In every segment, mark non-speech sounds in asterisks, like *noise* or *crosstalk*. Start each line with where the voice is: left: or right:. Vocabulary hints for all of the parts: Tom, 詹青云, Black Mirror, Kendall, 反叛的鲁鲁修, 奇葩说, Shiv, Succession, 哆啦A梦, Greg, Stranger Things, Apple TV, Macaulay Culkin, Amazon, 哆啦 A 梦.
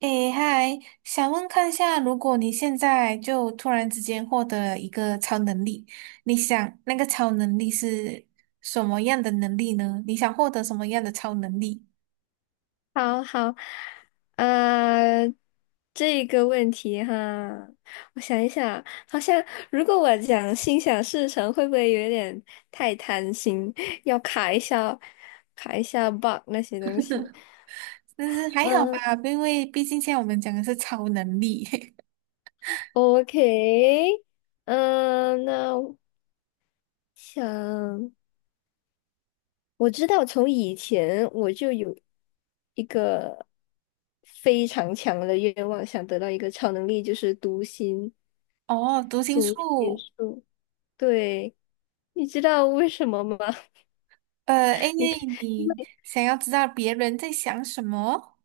right: 诶，嗨，想问看一下，如果你现在就突然之间获得一个超能力，你想那个超能力是什么样的能力呢？你想获得什么样的超能力？
left: 好好，呃，这个问题哈，我想一想，好像如果我讲心想事成，会不会有点太贪心？要卡一下 bug 那些东西。
right: 但是还好
left: 嗯
right: 吧，因为毕竟现在我们讲的是超能力。*laughs*
left: ，OK，那我想我知道从以前我就有一个非常强的愿望，想得到一个超能力，就是读心
right: 哦，读心
left: 读心
right: 术，
left: 术。对，你知道为什么吗？
right: 因
left: *laughs* 你看，
right: 为
left: 因
right: 你想要知道别人在想什么。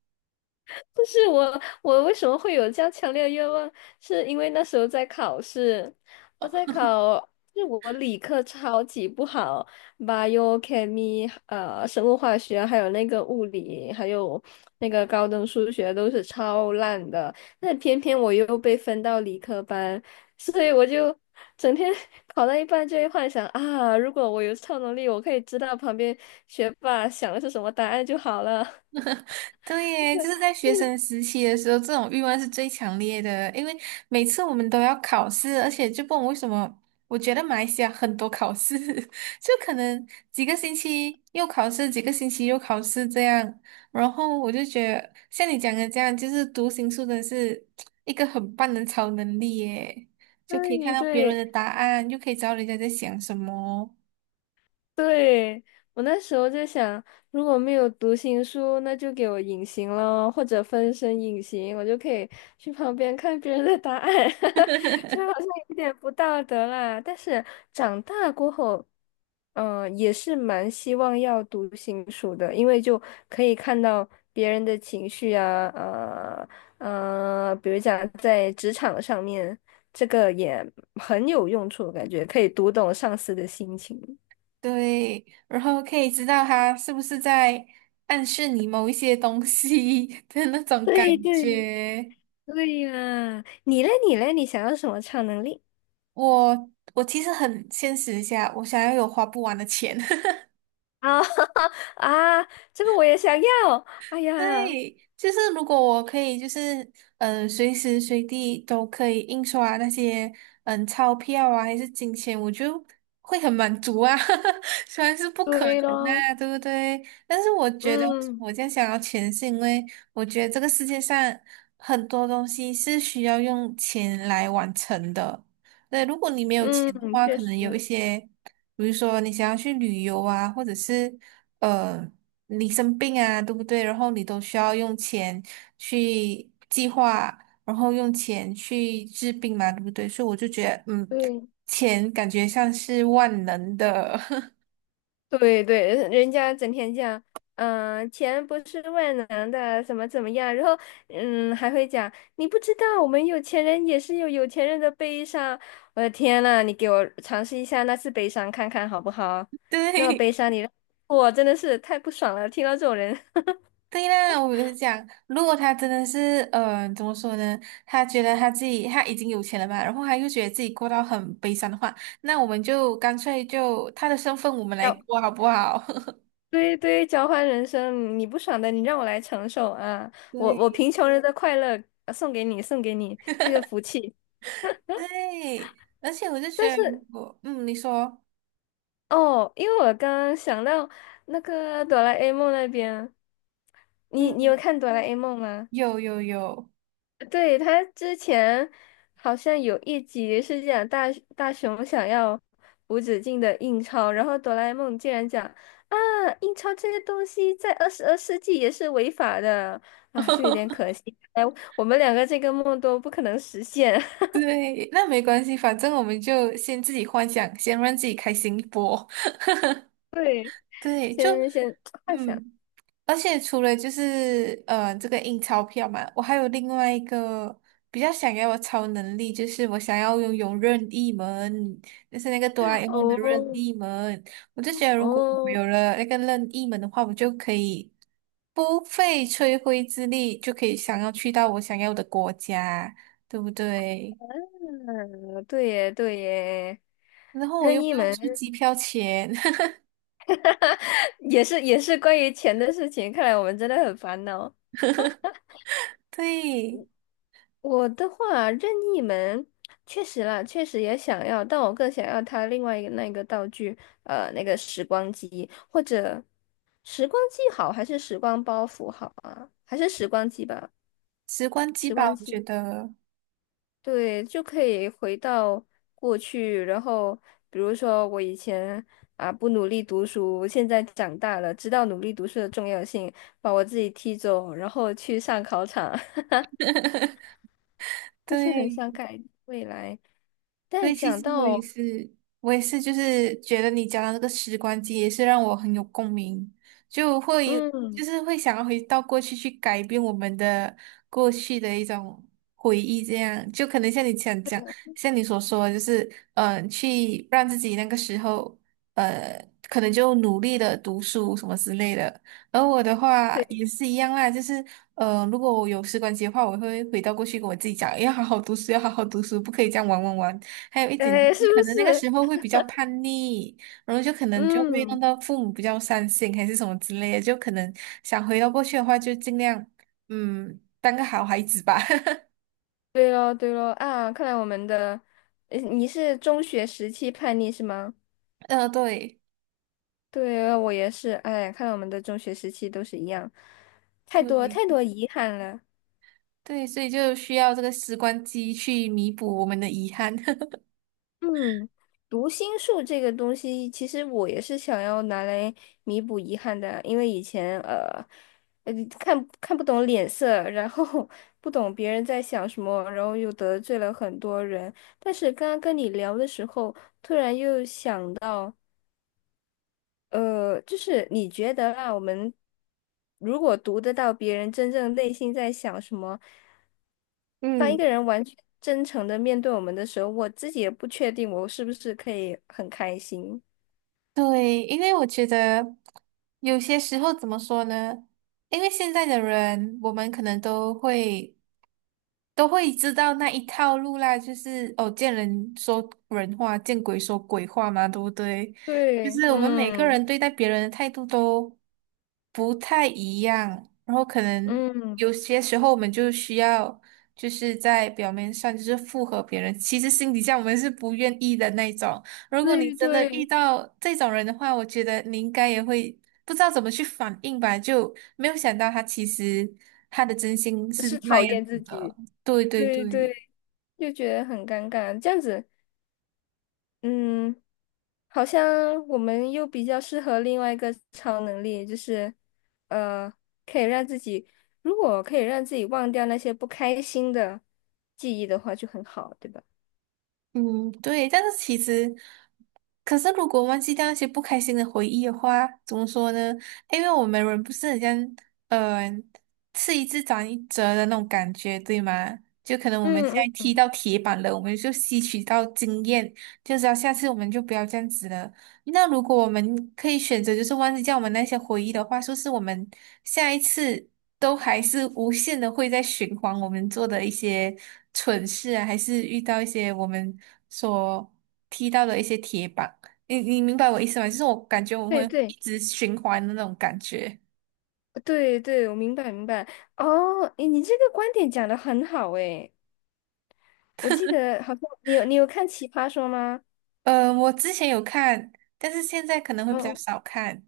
left: 不是我，我为什么会有这样强烈的愿望？是因为那时候在考试，我在考，就是我理科超级不好，bio、chemistry 生物化学，还有那个物理，还有那个高等数学都是超烂的。那偏偏我又被分到理科班，所以我就整天 *laughs* 考到一半就会幻想啊，如果我有超能力，我可以知道旁边学霸想的是什么答案就好了。*laughs*
right: 对耶，就是在学生时期的时候，这种欲望是最强烈的，因为每次我们都要考试，而且就不懂为什么，我觉得马来西亚很多考试，*laughs* 就可能几个星期又考试，几个星期又考试这样，然后我就觉得像你讲的这样，就是读心术真的是一个很棒的超能力耶，就可以看
left: 对
right: 到别人
left: 对，
right: 的答案，又可以知道人家在想什么。
left: 对，我那时候就想，如果没有读心术，那就给我隐形了，或者分身隐形，我就可以去旁边看别人的答案。*laughs*
right: *laughs*
left: 虽然好像有点不道德啦，但是长大过后，也是蛮希望要读心术的，因为就可以看到别人的情绪啊，比如讲在职场上面，这个也很有用处，感觉可以读懂上司的心情。
right: 对，然后可以知道他是不是在暗示你某一些东西 *laughs* 的那种感
left: 对 *laughs* 对
right: 觉。
left: 对呀，你嘞你嘞，你想要什么超能力？
right: 我我其实很现实一下，我想要有花不完的钱。*laughs*
left: 啊 *laughs* 啊，这个我也想要。哎
right: 对，
left: 呀，
right: 就是如果我可以，就是嗯，随时随地都可以印刷那些钞票啊，还是金钱，我就会很满足啊。*laughs* 虽然是不可能
left: 对
right: 的
left: 咯，
right: 啊，对不对？但是我觉得
left: 嗯
right: 我这样想要钱，是因为我觉得这个世界上很多东西是需要用钱来完成的。对，如果你没有
left: 嗯，
right: 钱的话，
left: 确
right: 可能有一
left: 实，
right: 些。比如说你想要去旅游啊，或者是呃你生病啊，对不对？然后你都需要用钱去计划，然后用钱去治病嘛，对不对？所以我就觉得，嗯，
left: 对。
right: 钱感觉像是万能的。*laughs*
left: 对对，人家整天讲，钱不是万能的，怎么怎么样，然后，还会讲，你不知道，我们有钱人也是有有钱人的悲伤。我的天呐，你给我尝试一下那次悲伤看看好不好？那么
right: 对。
left: 悲伤你让我真的是太不爽了，听到这种人。
right: 对啦，我就讲，如果他真的是，怎么说呢？他觉得他自己他已经有钱了嘛，然后他又觉得自己过到很悲伤的话，那我们就干脆就他的身份我们来
left: 交，
right: 过好不好？
left: 对对，交换人生，你不爽的，你让我来承受啊！
right: *laughs*
left: 我
right: 对。
left: 贫穷人的快乐送给你，送给你这个福气。
right: 对，而且我就觉
left: 但
right: 得，如
left: 是。
right: 果嗯，你说
left: 哦，因为我刚刚想到那个哆啦 A 梦那边，你有
right: 嗯，
left: 看哆啦 A 梦吗？
right: 有有有，
left: 对，他之前好像有一集是讲大雄想要无止境的印钞，然后哆啦 A 梦竟然讲啊，印钞这个东西在22世纪也是违法的，
right: *laughs*
left: 哎，我们两个这个梦都不可能实现。*laughs*
right: 对，那没关系，反正我们就先自己幻想，先让自己开心一波。
left: 对，
right: 对，就
left: 先幻想。
right: 嗯，而且除了就是这个印钞票嘛，我还有另外一个比较想要的超能力，就是我想要拥有任意门，就是那个哆啦 A 梦的任意
left: 哦
right: 门。我就觉得如果我
left: 哦。
right: 有了那个任意门的话，我就可以不费吹灰之力就可以想要去到我想要的国家，对不对？
left: 嗯，对耶，对耶，
right: 然后我
left: 任
right: 又
left: 意
right: 不用
left: 门
right: 出机票钱。
left: 也是关于钱的事情，看来我们真的很烦恼。
right: *laughs* 对，
left: 我的话，任意门确实啦，确实也想要，但我更想要它另外一个那个道具，那个时光机好，还是时光包袱好啊？还是时光机吧，
right: 时光机
left: 时光
right: 吧，我觉
left: 机。
right: 得。
left: 对，就可以回到过去，然后比如说我以前啊不努力读书，现在长大了，知道努力读书的重要性，把我自己踢走，然后去上考场，
right: *laughs*
left: *laughs* 就是很
right: 对，
left: 想改未来。
right: 所
left: 但
right: 以其
left: 讲
right: 实我也
left: 到，
right: 是，我也是，就是觉得你讲的那个时光机也是让我很有共鸣，就会就
left: 嗯，
right: 是会想要回到过去去改变我们的过去的一种回忆，这样就可能像你想讲，像你所说的就是嗯，去让自己那个时候呃，可能就努力的读书什么之类的。而我的话
left: 对，
right: 也是一样啦，就是如果我有时光机的话，我会回到过去跟我自己讲，要好好读书，要好好读书，不可以这样玩玩玩。还有一点就
left: 哎，是
right: 是
left: 不
right: 可能那个
left: 是？
right: 时候会比较叛逆，然后就可能就会弄
left: 嗯，
right: 到父母比较伤心还是什么之类的，就可能想回到过去的话，就尽量嗯当个好孩子吧。*laughs*
left: 对咯，对咯，啊，看来我们的，你是中学时期叛逆是吗？
right: 对
left: 对，我也是，哎，看来我们的中学时期都是一样，太多太
right: 对
left: 多遗憾了。
right: 对，所以就需要这个时光机去弥补我们的遗憾。*laughs*
left: 嗯，读心术这个东西，其实我也是想要拿来弥补遗憾的，因为以前呃看不懂脸色，然后 *laughs* 不懂别人在想什么，然后又得罪了很多人。但是刚刚跟你聊的时候，突然又想到。就是你觉得啊，我们如果读得到别人真正内心在想什么，当一
right: 嗯
left: 个人完全真诚的面对我们的时候，我自己也不确定我是不是可以很开心。
right: 对，因为我觉得有些时候怎么说呢？因为现在的人，我们可能都会。都会知道那一套路啦，就是哦，见人说人话，见鬼说鬼话嘛，对不对？就
left: 对，
right: 是我们每个
left: 嗯
right: 人对待别人的态度都不太一样，然后可能
left: 嗯，
right: 有些时候我们就需要就是在表面上就是附和别人，其实心底下我们是不愿意的那种。如果你
left: 对
right: 真的遇
left: 对，
right: 到这种人的话，我觉得你应该也会不知道怎么去反应吧，就没有想到他其实他的真心是
left: 是
right: 那
left: 讨
right: 样
left: 厌
right: 子
left: 自
right: 的。
left: 己，
right: 对对
left: 对对，
right: 对，
left: 就觉得很尴尬，这样子，嗯。好像我们又比较适合另外一个超能力，就是呃，可以让自己，如果可以让自己忘掉那些不开心的记忆的话，就很好，对吧？
right: 嗯，对，但是其实，可是如果忘记掉那些不开心的回忆的话，怎么说呢？因为我们人不是很像，呃，吃一堑长一智的那种感觉，对吗？就可能我们现
left: 嗯
right: 在
left: 嗯，
right: 踢到铁板了，我们就吸取到经验，就知道下次我们就不要这样子了。那如果我们可以选择，就是忘记掉我们那些回忆的话，说是我们下一次都还是无限的会在循环我们做的一些蠢事啊，还是遇到一些我们所踢到的一些铁板？你明白我意思吗？就是我感觉我们会
left: 对
right: 一
left: 对
right: 直循环的那种感觉。
left: 对对，我明白明白。哦，你这个观点讲的很好诶，我记得好像你有看《奇葩说》吗？
right: 我之前有看，但是现在可能会比较
left: 嗯。
right: 少看。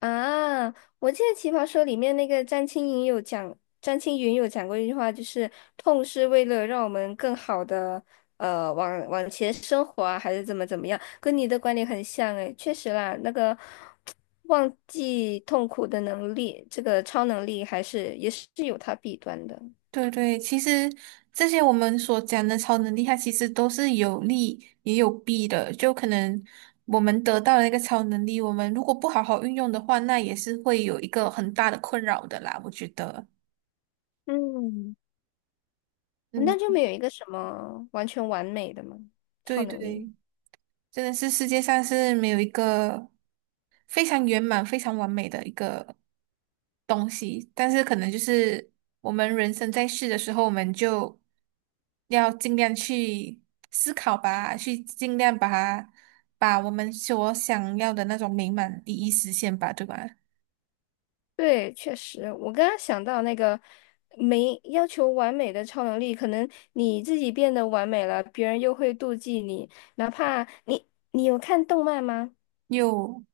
left: 啊，我记得《奇葩说》里面那个詹青云有讲，过一句话，就是痛是为了让我们更好的往前生活啊，还是怎么怎么样，跟你的观点很像诶，确实啦，那个忘记痛苦的能力，这个超能力还是也是有它弊端的。
right: 对对，其实这些我们所讲的超能力，它其实都是有利也有弊的。就可能我们得到了一个超能力，我们如果不好好运用的话，那也是会有一个很大的困扰的啦。我觉得，
left: 嗯，
right: 嗯，
left: 那就没有一个什么完全完美的嘛，超
right: 对
left: 能力。
right: 对。真的是世界上是没有一个非常圆满、非常完美的一个东西，但是可能就是我们人生在世的时候，我们就要尽量去思考吧，去尽量把它把我们所想要的那种美满第一实现吧，对吧？
left: 对，确实，我刚刚想到那个没要求完美的超能力，可能你自己变得完美了，别人又会妒忌你。哪怕你，你有看动漫吗？
right: 又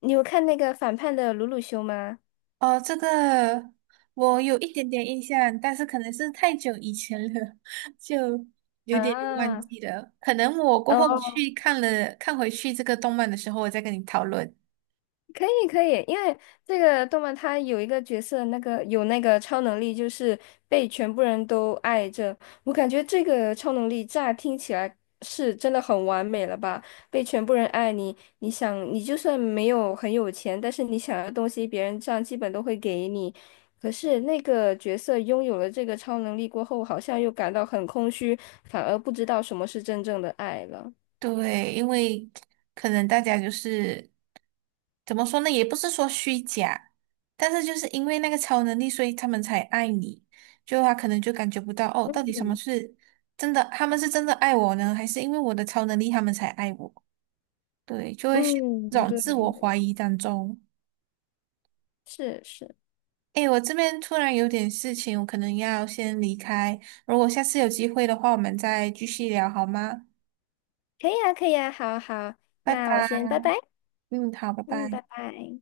left: 你有看那个反叛的鲁鲁修吗？
right: 哦，这个我有一点点印象，但是可能是太久以前了，*laughs* 就有点忘
left: 啊，
right: 记了。可能我过后
left: 哦，
right: 去看了，看回去这个动漫的时候，我再跟你讨论。
left: 可以可以，因为这个动漫它有一个角色，那个有那个超能力，就是被全部人都爱着。我感觉这个超能力乍听起来是真的很完美了吧？被全部人爱你，你想你就算没有很有钱，但是你想要的东西，别人这样基本都会给你。可是那个角色拥有了这个超能力过后，好像又感到很空虚，反而不知道什么是真正的爱了。
right: 对，因为可能大家就是怎么说呢，也不是说虚假，但是就是因为那个超能力，所以他们才爱你。就他可能就感觉不到哦，到底什么
left: 嗯
right: 是真的，他们是真的爱我呢，还是因为我的超能力他们才爱我？对，就会陷入这
left: 嗯，
right: 种
left: 对
right: 自我
left: 对，
right: 怀疑当中。
left: 是是。
right: 诶，我这边突然有点事情，我可能要先离开。如果下次有机会的话，我们再继续聊好吗？
left: 可以啊，可以啊，好好，
right: 拜
left: 那我先
right: 拜。
left: 拜拜，
right: 嗯，好，拜
left: 嗯，
right: 拜。
left: 拜拜。